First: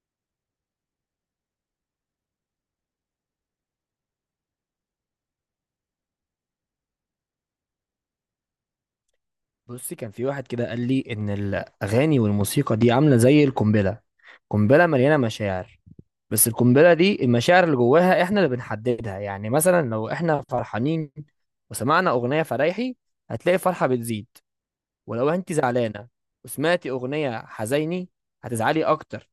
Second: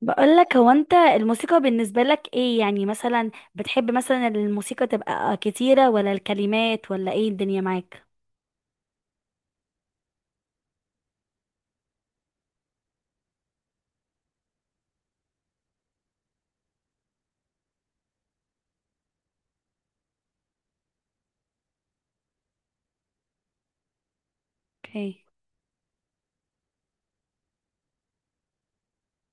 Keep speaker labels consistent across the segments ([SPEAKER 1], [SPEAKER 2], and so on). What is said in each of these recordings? [SPEAKER 1] بقولك، هو انت الموسيقى بالنسبة لك ايه؟ يعني مثلا بتحب مثلا الموسيقى تبقى كتيرة ولا الكلمات، ولا ايه الدنيا معاك؟
[SPEAKER 2] بصي، كان في واحد كده قال لي ان الاغاني والموسيقى دي عامله زي القنبله. قنبله مليانه مشاعر، بس القنبله دي المشاعر اللي جواها احنا اللي بنحددها. يعني مثلا لو احنا فرحانين وسمعنا اغنيه فرايحي، هتلاقي الفرحه بتزيد.
[SPEAKER 1] اوكي.
[SPEAKER 2] ولو انت زعلانه وسمعتي اغنيه حزيني، هتزعلي اكتر.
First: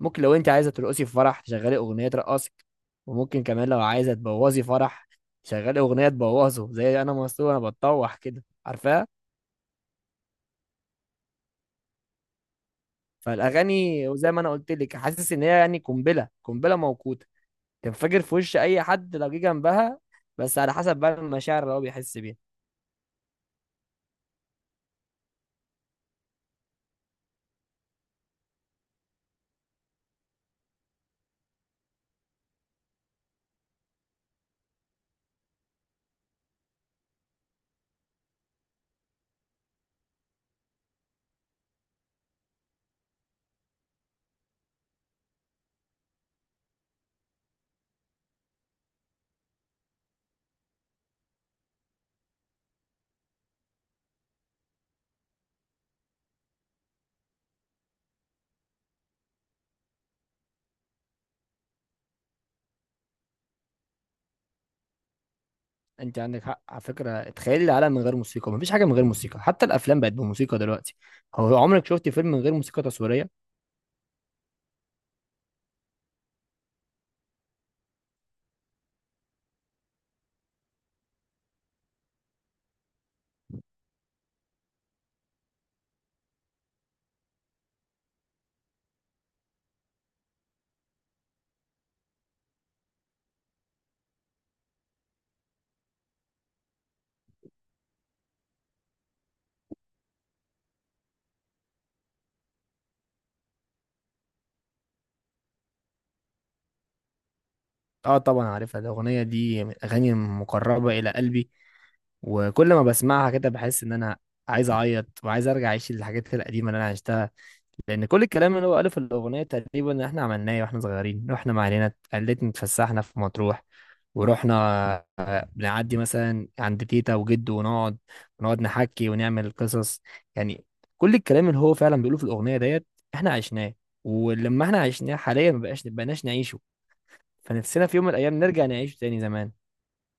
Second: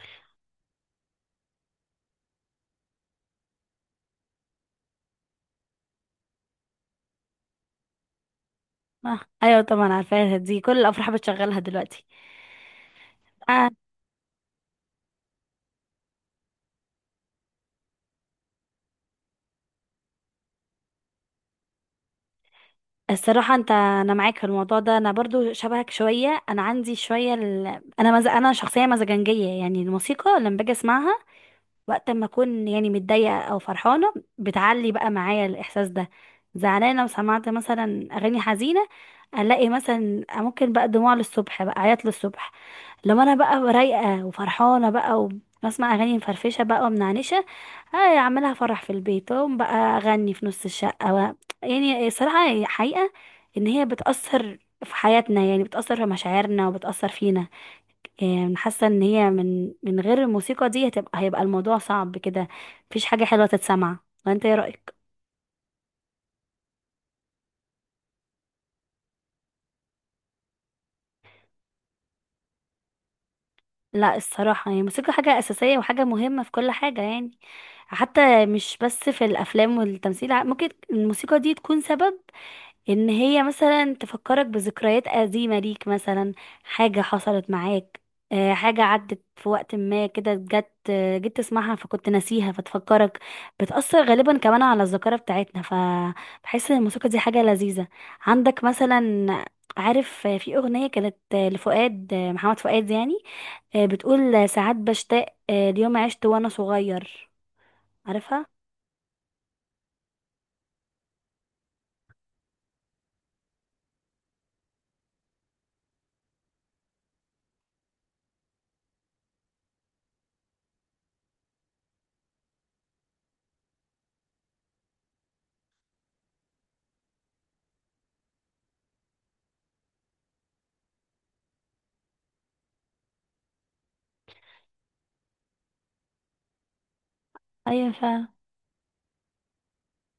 [SPEAKER 2] ممكن لو انت عايزه ترقصي في فرح تشغلي اغنيه ترقصك، وممكن كمان لو عايزه تبوظي فرح تشغلي اغنيه تبوظه، زي انا مسطول انا بتطوح كده، عارفاها.
[SPEAKER 1] اه ايوه طبعا عارفاها، دي كل الافراح بتشغلها دلوقتي. آه.
[SPEAKER 2] فالاغاني وزي ما انا قلت لك، حاسس ان هي يعني قنبله موقوته تنفجر في وش اي حد لو جه جنبها، بس على حسب بقى المشاعر اللي هو بيحس بيها.
[SPEAKER 1] الصراحة انت، انا معاك في الموضوع ده، انا برضو شبهك شوية، انا عندي شوية ال... انا شخصية مزاجنجية، يعني الموسيقى لما باجي اسمعها وقت ما اكون يعني متضايقه او فرحانه بتعلي بقى معايا الاحساس ده. زعلانه وسمعت مثلا اغاني حزينه، الاقي مثلا ممكن بقى دموع للصبح، بقى عياط للصبح. لما انا بقى رايقه وفرحانه بقى وبسمع اغاني مفرفشه بقى ومنعنشه، آه اعملها فرح في البيت واقوم بقى اغني في نص الشقه و... يعني الصراحه حقيقه ان هي بتاثر في حياتنا، يعني بتاثر في مشاعرنا وبتاثر فينا. حاسه ان هي من غير الموسيقى دي هيبقى الموضوع صعب كده، مفيش حاجه حلوه تتسمع. وانت ايه رايك؟
[SPEAKER 2] انت عندك حق على فكره، تخيلي العالم من غير موسيقى، مفيش حاجه من غير موسيقى، حتى الافلام بقت بموسيقى دلوقتي. هو عمرك شفتي فيلم من غير موسيقى تصويريه؟
[SPEAKER 1] لا الصراحه، هي الموسيقى حاجه اساسيه وحاجه مهمه في كل حاجه يعني، حتى مش بس في الافلام والتمثيل. ممكن الموسيقى دي تكون سبب ان هي مثلا تفكرك بذكريات قديمة ليك، مثلا حاجة حصلت معاك. حاجة عدت في وقت ما كده، جت جيت تسمعها فكنت ناسيها فتفكرك. بتأثر غالبا كمان على الذاكرة بتاعتنا، فبحس ان الموسيقى دي حاجة لذيذة. عندك مثلا، عارف في أغنية كانت لفؤاد، محمد فؤاد، يعني بتقول ساعات بشتاق ليوم عشت وأنا صغير.
[SPEAKER 2] اه طبعا
[SPEAKER 1] عارفها؟
[SPEAKER 2] عارفها، الاغنيه دي من الاغاني المقربه الى قلبي، وكل ما بسمعها كده بحس ان انا عايز اعيط وعايز ارجع اعيش الحاجات القديمه اللي انا عشتها. لان كل الكلام اللي هو قاله في الاغنيه تقريبا احنا عملناه واحنا صغيرين. رحنا مع عيلتنا، قلتنا اتفسحنا في مطروح، ورحنا بنعدي مثلا عند تيتا وجد ونقعد، نحكي ونعمل قصص يعني. كل الكلام اللي هو فعلا بيقوله في الاغنيه ديت احنا عشناه، ولما احنا عشناه حاليا ما بقاش بقناش نعيشه، فنفسنا
[SPEAKER 1] ايوه
[SPEAKER 2] في يوم من
[SPEAKER 1] فعلا.
[SPEAKER 2] الايام نرجع نعيشه تاني زمان.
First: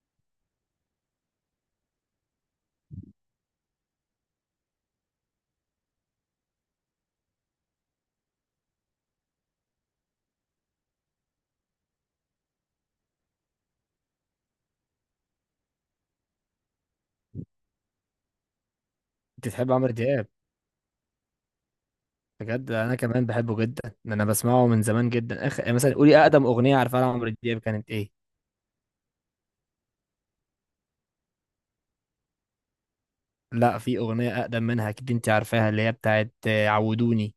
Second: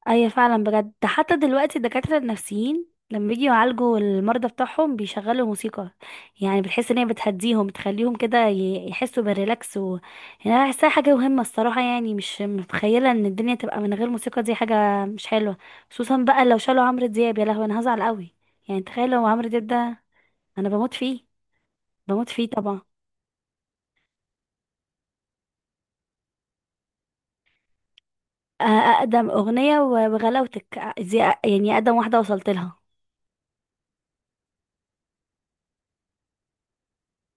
[SPEAKER 1] ايوه فعلا، بجد ده حتى دلوقتي الدكاترة النفسيين لما بيجوا يعالجوا المرضى بتاعهم بيشغلوا موسيقى، يعني بتحس ان هي بتهديهم، بتخليهم كده يحسوا بالريلاكس و... يعني انا بحسها حاجة مهمة الصراحة، يعني مش متخيلة ان الدنيا تبقى من غير موسيقى، دي حاجة مش حلوة. خصوصا بقى لو شالوا عمرو دياب، يا لهوي انا هزعل قوي. يعني تخيل لو عمرو
[SPEAKER 2] انت
[SPEAKER 1] دياب
[SPEAKER 2] تحب عمرو
[SPEAKER 1] ده،
[SPEAKER 2] دياب؟
[SPEAKER 1] انا بموت فيه، بموت فيه
[SPEAKER 2] بجد
[SPEAKER 1] طبعا.
[SPEAKER 2] انا كمان بحبه جدا، انا بسمعه من زمان جدا. اخ، يعني مثلا قولي اقدم اغنيه عارفها لعمرو دياب كانت ايه؟
[SPEAKER 1] اقدم اغنية وغلاوتك، دي يعني اقدم واحدة وصلت لها.
[SPEAKER 2] لا، في أغنية أقدم منها أكيد، أنت عارفاها اللي هي بتاعت عودوني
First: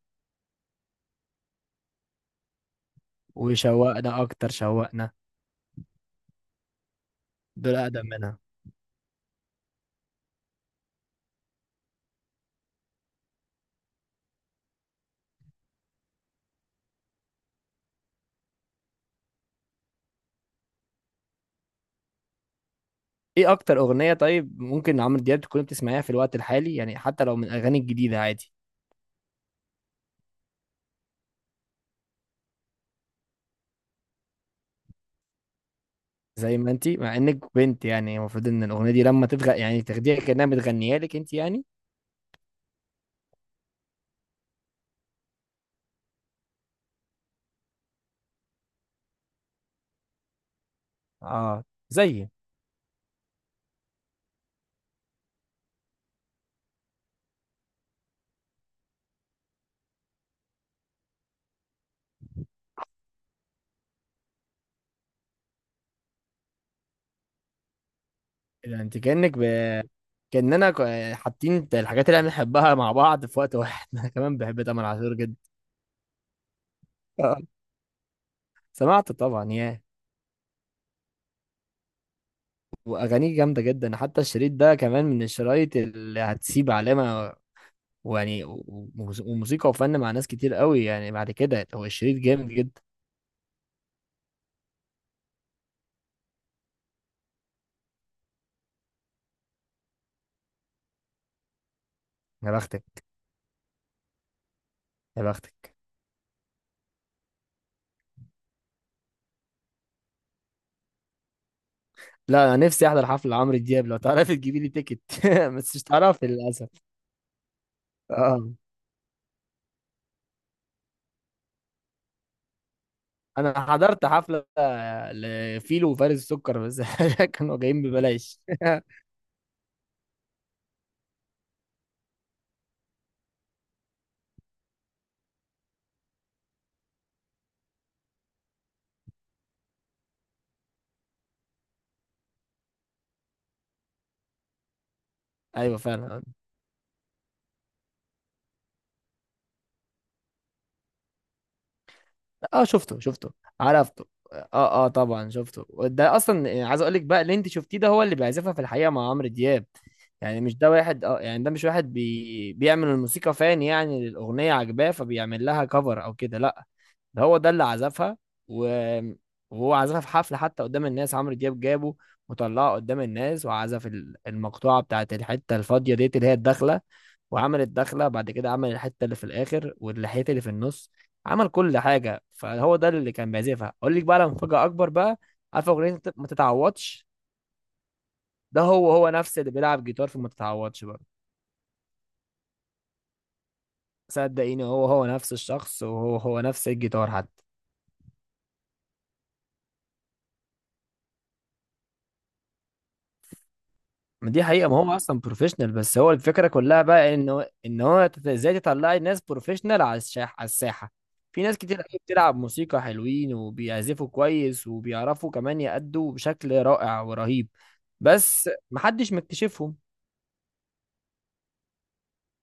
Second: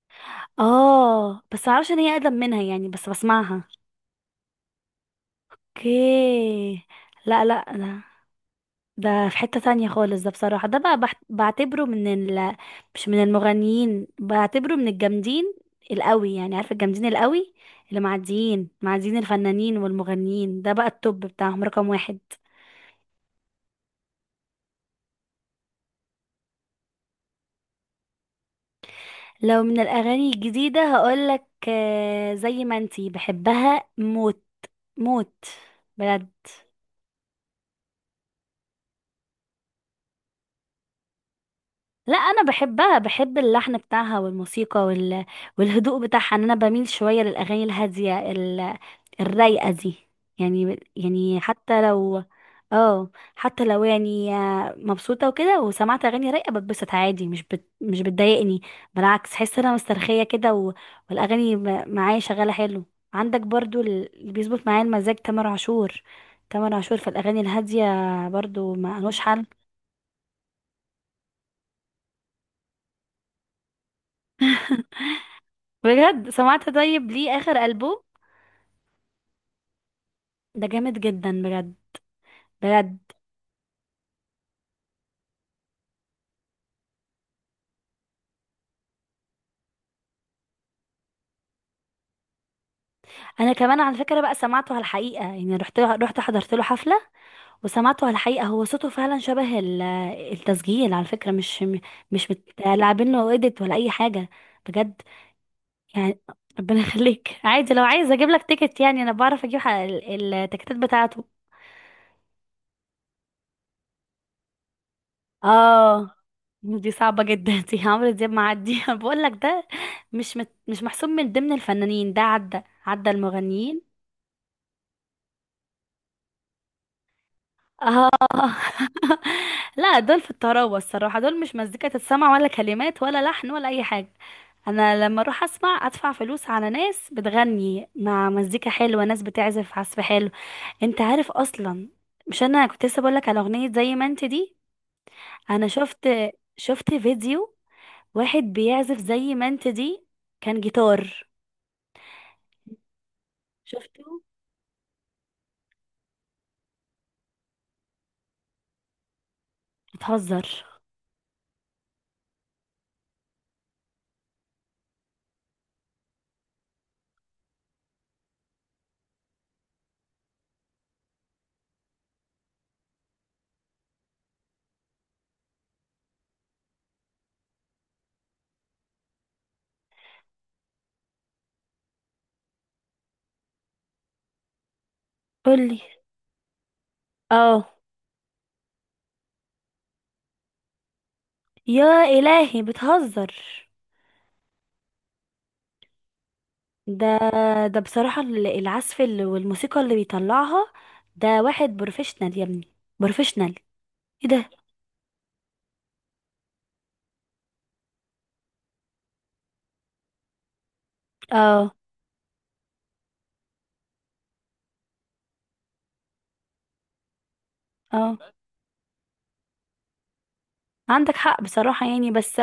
[SPEAKER 1] اه بس معرفش ان هي اقدم منها، يعني بس بسمعها.
[SPEAKER 2] وشوقنا أكتر شوقنا.
[SPEAKER 1] اوكي. لا لا
[SPEAKER 2] دول
[SPEAKER 1] لا،
[SPEAKER 2] أقدم منها.
[SPEAKER 1] ده في حتة تانية خالص، ده بصراحة ده بقى بعتبره من ال، مش من المغنيين، بعتبره من الجامدين القوي، يعني عارف الجامدين القوي؟ اللي معديين معديين الفنانين والمغنيين، ده بقى التوب بتاعهم رقم واحد.
[SPEAKER 2] إيه أكتر أغنية طيب ممكن عمرو دياب تكون بتسمعيها في الوقت الحالي؟ يعني حتى لو من الأغاني الجديدة عادي.
[SPEAKER 1] لو من الأغاني الجديدة هقولك زي ما انتي، بحبها موت، موت، بجد.
[SPEAKER 2] زي ما أنت، مع إنك بنت يعني، المفروض إن الأغنية دي لما يعني تاخديها كأنها متغنية لك أنت يعني.
[SPEAKER 1] لا انا بحبها، بحب اللحن بتاعها والموسيقى وال... والهدوء بتاعها، ان انا بميل شويه للاغاني الهاديه ال... الرايقه دي. يعني يعني
[SPEAKER 2] اه
[SPEAKER 1] حتى لو
[SPEAKER 2] زي،
[SPEAKER 1] اه حتى لو يعني مبسوطه وكده وسمعت اغاني رايقه بتبسط عادي، مش بت... مش بتضايقني، بالعكس احس ان انا مسترخيه كده و... والاغاني معايا شغاله حلو. عندك برضو اللي بيظبط معايا المزاج تامر عاشور. تامر عاشور في الاغاني الهاديه برضو
[SPEAKER 2] يعني أنت
[SPEAKER 1] ما لهوش
[SPEAKER 2] كأنك
[SPEAKER 1] حل.
[SPEAKER 2] كأننا حاطين الحاجات اللي إحنا بنحبها مع بعض في وقت واحد أنا كمان بحب تامر عاشور جدا.
[SPEAKER 1] بجد سمعت؟ طيب
[SPEAKER 2] آه.
[SPEAKER 1] ليه اخر ألبوم
[SPEAKER 2] سمعت طبعا، ياه،
[SPEAKER 1] ده جامد جدا، بجد بجد.
[SPEAKER 2] واغانيه جامده جدا، حتى الشريط ده كمان من الشرايط اللي هتسيب علامه. ويعني وموسيقى وفن مع ناس كتير قوي يعني، بعد كده هو الشريط جامد جدا.
[SPEAKER 1] انا كمان على فكره بقى سمعته على الحقيقه، يعني رحت حضرت له حفله وسمعته على الحقيقه، هو صوته فعلا شبه ال... التسجيل، على فكره مش
[SPEAKER 2] يا بختك،
[SPEAKER 1] متلاعبين له ايديت ولا اي حاجه. بجد،
[SPEAKER 2] يا بختك.
[SPEAKER 1] يعني ربنا يخليك، عادي لو عايز اجيب لك تيكت، يعني انا بعرف اجيب التيكتات بتاعته.
[SPEAKER 2] لا انا نفسي احضر حفله عمرو دياب لو تعرفي تجيبي لي تيكت بس مش
[SPEAKER 1] اه
[SPEAKER 2] هتعرفي للاسف.
[SPEAKER 1] دي صعبه جدا دي عمرو دياب،
[SPEAKER 2] اه،
[SPEAKER 1] معدي بقول لك ده مش محسوب من ضمن الفنانين، ده عدى عدى
[SPEAKER 2] انا
[SPEAKER 1] المغنيين.
[SPEAKER 2] حضرت حفله لفيلو وفارس السكر بس كانوا جايين
[SPEAKER 1] اه
[SPEAKER 2] ببلاش.
[SPEAKER 1] لا دول في الطراوة الصراحة، دول مش مزيكا تتسمع ولا كلمات ولا لحن ولا أي حاجة. أنا لما أروح أسمع أدفع فلوس على ناس بتغني مع مزيكا حلوة، ناس بتعزف عزف حلو. أنت عارف أصلا، مش أنا كنت لسه بقولك على أغنية زي ما أنت دي؟ أنا
[SPEAKER 2] ايوه
[SPEAKER 1] شفت،
[SPEAKER 2] فعلا.
[SPEAKER 1] شفت فيديو، واحد بيعزف زي ما أنت دي، كان جيتار.
[SPEAKER 2] اه شفته، شفته
[SPEAKER 1] شفته.
[SPEAKER 2] عرفته. اه، اه طبعا شفته. ده اصلا يعني عايز اقول لك بقى، اللي انت شفتيه ده هو اللي بيعزفها في الحقيقه مع عمرو دياب. يعني
[SPEAKER 1] بتهزر!
[SPEAKER 2] مش ده واحد، اه يعني ده مش واحد بيعمل الموسيقى فان يعني للاغنيه عجباه فبيعمل لها كفر او كده، لا. ده هو ده اللي عزفها و... وهو عزفها في حفلة حتى قدام الناس. عمرو دياب جابه وطلعه قدام الناس، وعزف المقطوعة بتاعت الحتة الفاضية ديت اللي هي الدخلة، وعمل الدخلة، بعد كده عمل الحتة اللي في الآخر واللحية اللي في النص. عمل كل حاجة. فهو ده اللي كان بيعزفها. أقول لك بقى على مفاجأة أكبر بقى. عارف
[SPEAKER 1] قولي.
[SPEAKER 2] أغنية ما تتعوضش؟
[SPEAKER 1] اه،
[SPEAKER 2] ده هو، هو نفس اللي بيلعب جيتار في ما تتعوضش برضه.
[SPEAKER 1] يا إلهي بتهزر!
[SPEAKER 2] صدقيني، هو هو نفس الشخص، وهو هو نفس
[SPEAKER 1] ده
[SPEAKER 2] الجيتار حتى.
[SPEAKER 1] ده بصراحة ال- العزف ال- والموسيقى اللي بيطلعها، ده واحد بروفيشنال يا ابني، بروفيشنال. ايه
[SPEAKER 2] ما دي
[SPEAKER 1] ده!
[SPEAKER 2] حقيقة، ما هو أصلا بروفيشنال، بس هو الفكرة كلها بقى إنه، إن هو إزاي تطلعي ناس بروفيشنال على على الساحة. في ناس
[SPEAKER 1] اه
[SPEAKER 2] كتير قوي بتلعب موسيقى حلوين وبيعزفوا كويس وبيعرفوا كمان يأدوا بشكل رائع ورهيب،
[SPEAKER 1] اه،
[SPEAKER 2] بس محدش مكتشفهم.
[SPEAKER 1] عندك حق بصراحة يعني، بس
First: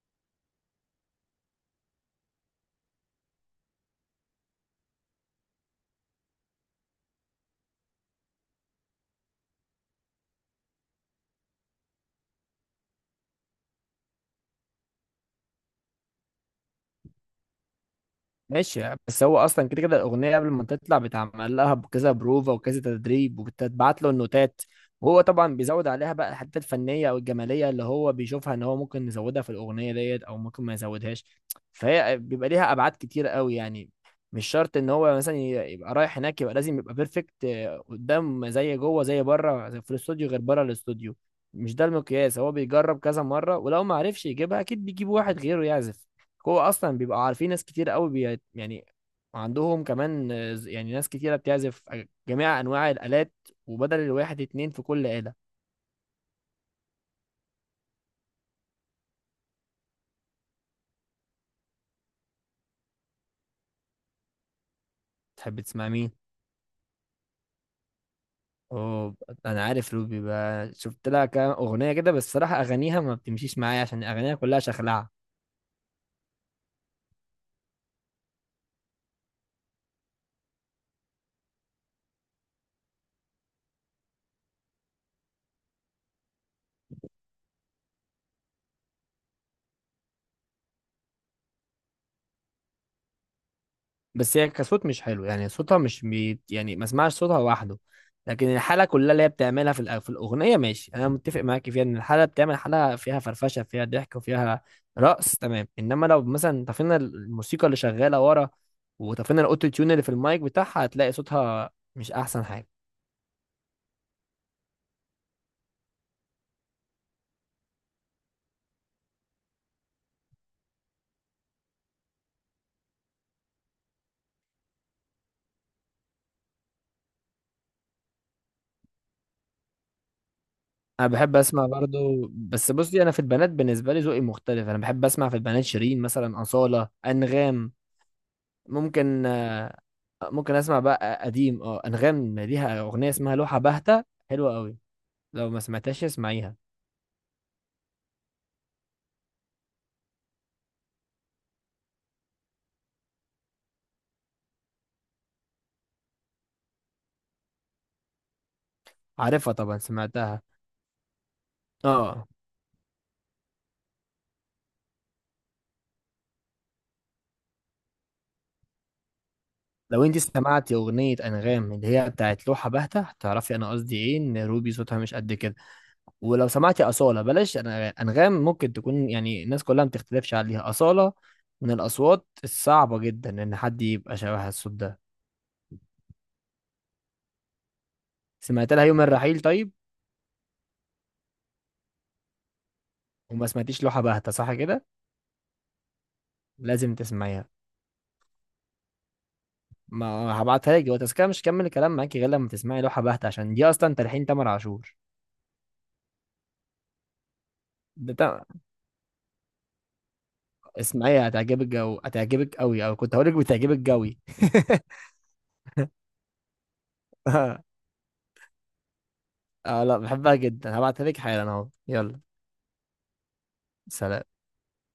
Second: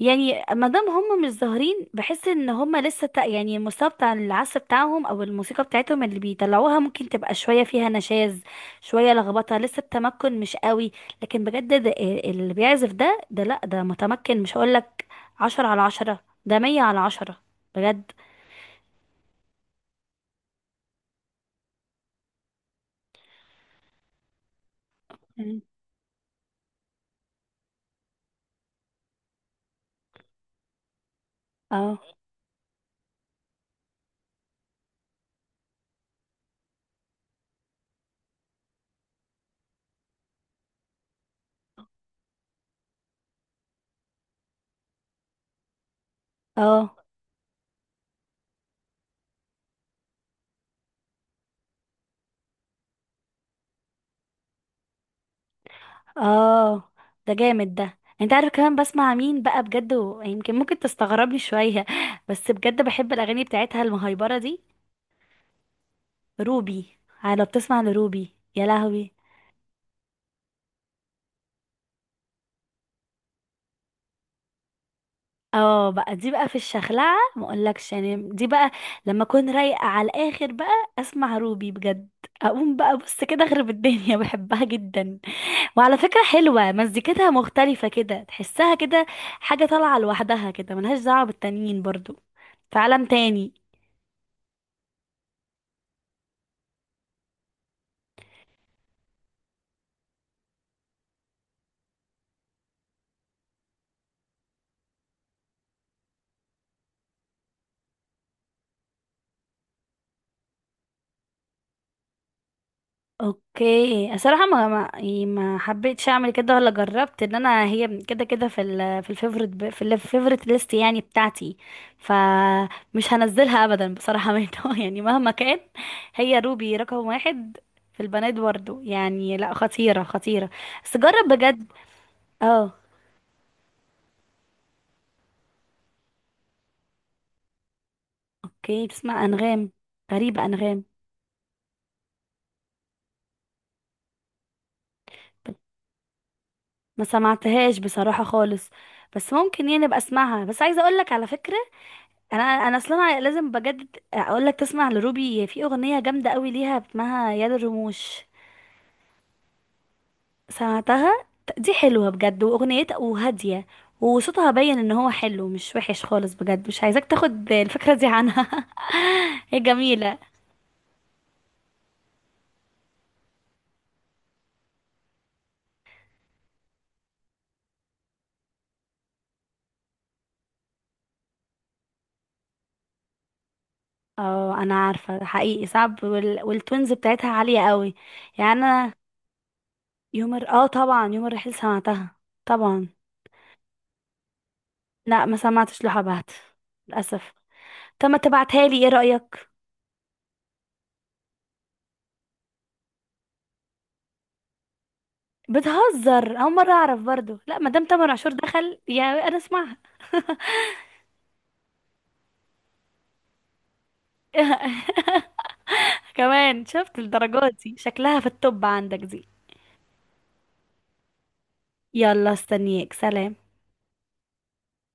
[SPEAKER 1] يعني ما دام هم مش ظاهرين بحس ان هم لسه يعني المستوى بتاع العزف بتاعهم او الموسيقى بتاعتهم اللي بيطلعوها ممكن تبقى شوية فيها نشاز، شوية لخبطة، لسه التمكن مش قوي. لكن بجد ده اللي بيعزف ده لا ده متمكن، مش هقولك عشرة على عشرة، ده مية على عشرة، بجد.
[SPEAKER 2] ماشي، بس هو اصلا كده كده الاغنيه قبل ما تطلع بتعمل لها بكذا بروفا وكذا تدريب، وبتتبعت له النوتات، وهو طبعا
[SPEAKER 1] مم.
[SPEAKER 2] بيزود عليها بقى الحته الفنيه او الجماليه اللي هو بيشوفها ان هو ممكن يزودها في الاغنيه ديت او ممكن ما يزودهاش.
[SPEAKER 1] اه
[SPEAKER 2] فهي بيبقى ليها ابعاد كتير قوي يعني. مش شرط ان هو مثلا يبقى رايح هناك يبقى لازم يبقى بيرفكت قدام، زي جوه زي بره، زي في الاستوديو غير بره الاستوديو. مش ده المقياس، هو بيجرب كذا مره، ولو ما عرفش يجيبها اكيد بيجيب واحد غيره يعزف. هو
[SPEAKER 1] اه
[SPEAKER 2] اصلا بيبقى عارفين ناس كتير قوي بي يعني، عندهم كمان يعني ناس كتيرة بتعزف جميع انواع الالات، وبدل الواحد اتنين في كل آلة.
[SPEAKER 1] اه، ده جامد، ده انت عارف كمان بسمع مين بقى بجد يمكن ممكن تستغربني شوية بس بجد بحب الاغاني بتاعتها المهيبرة دي.
[SPEAKER 2] تحب تسمع مين؟
[SPEAKER 1] روبي. اه، لو بتسمع لروبي، يا لهوي.
[SPEAKER 2] اوه، انا عارف روبي بقى، شفت لها كام اغنية كده، بس الصراحة اغانيها ما بتمشيش معايا عشان اغانيها كلها شخلعة.
[SPEAKER 1] اه بقى، دي بقى في الشخلعة ما اقولكش يعني، دي بقى لما اكون رايقة على الاخر بقى، اسمع روبي بجد، اقوم بقى بص كده اخرب الدنيا بحبها جدا. وعلى فكرة حلوة مزيكتها، مختلفة كده، تحسها كده حاجة طالعة لوحدها كده، ملهاش دعوة بالتانيين برضو، في عالم تاني.
[SPEAKER 2] بس هي كصوت مش حلو، يعني صوتها مش يعني ما اسمعش صوتها لوحده، لكن الحاله كلها اللي هي بتعملها في في الاغنيه ماشي، انا متفق معاك فيها ان الحاله بتعمل حاله فيها فرفشه فيها ضحك وفيها رقص، تمام. انما لو مثلا طفينا الموسيقى اللي شغاله ورا، وطفينا الاوتو تيون اللي في المايك بتاعها، هتلاقي صوتها مش احسن حاجه.
[SPEAKER 1] اوكي الصراحة، ما يعني ما حبيتش اعمل كده ولا جربت ان انا هي كده كده في ال في الفيفوريت ب- في الفيفوريت ليست يعني بتاعتي، فمش هنزلها ابدا بصراحة منه يعني مهما كان، هي روبي رقم واحد في البنات برضو، يعني لا، خطيرة خطيرة، بس
[SPEAKER 2] انا
[SPEAKER 1] جرب
[SPEAKER 2] بحب اسمع
[SPEAKER 1] بجد.
[SPEAKER 2] برضو، بس
[SPEAKER 1] اه.
[SPEAKER 2] بصي، انا في البنات بالنسبه لي ذوقي مختلف. انا بحب اسمع في البنات شيرين مثلا، اصاله، انغام.
[SPEAKER 1] اوكي بتسمع
[SPEAKER 2] ممكن
[SPEAKER 1] انغام؟ غريبة
[SPEAKER 2] ممكن اسمع
[SPEAKER 1] انغام.
[SPEAKER 2] بقى قديم. اه، انغام ليها اغنيه اسمها لوحه باهته، حلوه قوي، لو ما سمعتهاش اسمعيها.
[SPEAKER 1] ما سمعتهاش بصراحة خالص، بس ممكن يعني ابقى اسمعها. بس عايزة اقول لك على فكرة، انا اصلا لازم بجد اقول لك تسمع لروبي في اغنية جامدة قوي ليها اسمها يد الرموش.
[SPEAKER 2] عارفها طبعا، سمعتها.
[SPEAKER 1] سمعتها؟ دي حلوة
[SPEAKER 2] اه،
[SPEAKER 1] بجد، واغنيتها وهادية، وصوتها باين ان هو حلو مش وحش خالص، بجد مش عايزاك تاخد الفكرة دي عنها هي
[SPEAKER 2] لو
[SPEAKER 1] جميلة.
[SPEAKER 2] انت سمعتي اغنيه انغام اللي هي بتاعت لوحه باهته هتعرفي انا قصدي ايه، ان روبي صوتها مش قد كده. ولو سمعتي اصاله بلاش انغام ممكن تكون يعني الناس كلها ما بتختلفش عليها، اصاله من الاصوات الصعبه جدا ان حد يبقى شبهها
[SPEAKER 1] اه
[SPEAKER 2] الصوت
[SPEAKER 1] انا
[SPEAKER 2] ده.
[SPEAKER 1] عارفة حقيقي صعب، وال... والتونز بتاعتها عالية قوي يعني
[SPEAKER 2] سمعت لها
[SPEAKER 1] انا.
[SPEAKER 2] يوم الرحيل طيب؟
[SPEAKER 1] اه طبعا يوم الرحيل سمعتها طبعا.
[SPEAKER 2] وما سمعتيش لوحه باهته صح كده؟
[SPEAKER 1] لا ما سمعتش لحبهت
[SPEAKER 2] لازم
[SPEAKER 1] للاسف.
[SPEAKER 2] تسمعيها.
[SPEAKER 1] طب ما تبعتها لي، ايه رايك؟
[SPEAKER 2] ما هبعتها لك دلوقتي، بس كده مش هكمل الكلام معاكي غير لما تسمعي لوحة بهتة، عشان دي اصلا تلحين تامر عاشور.
[SPEAKER 1] بتهزر، اول مره اعرف برضو. لا ما دام تامر
[SPEAKER 2] ده
[SPEAKER 1] عاشور
[SPEAKER 2] تا-
[SPEAKER 1] دخل، يا انا اسمعها
[SPEAKER 2] اسمعيها هتعجبك، جو هتعجبك قوي، او كنت هقولك بتعجبك قوي
[SPEAKER 1] كمان شفت الدرجات دي شكلها في التوب عندك دي.
[SPEAKER 2] اه، لا بحبها جدا، هبعتها لك حالا اهو، يلا،
[SPEAKER 1] يلا استنيك، سلام.
[SPEAKER 2] سلام.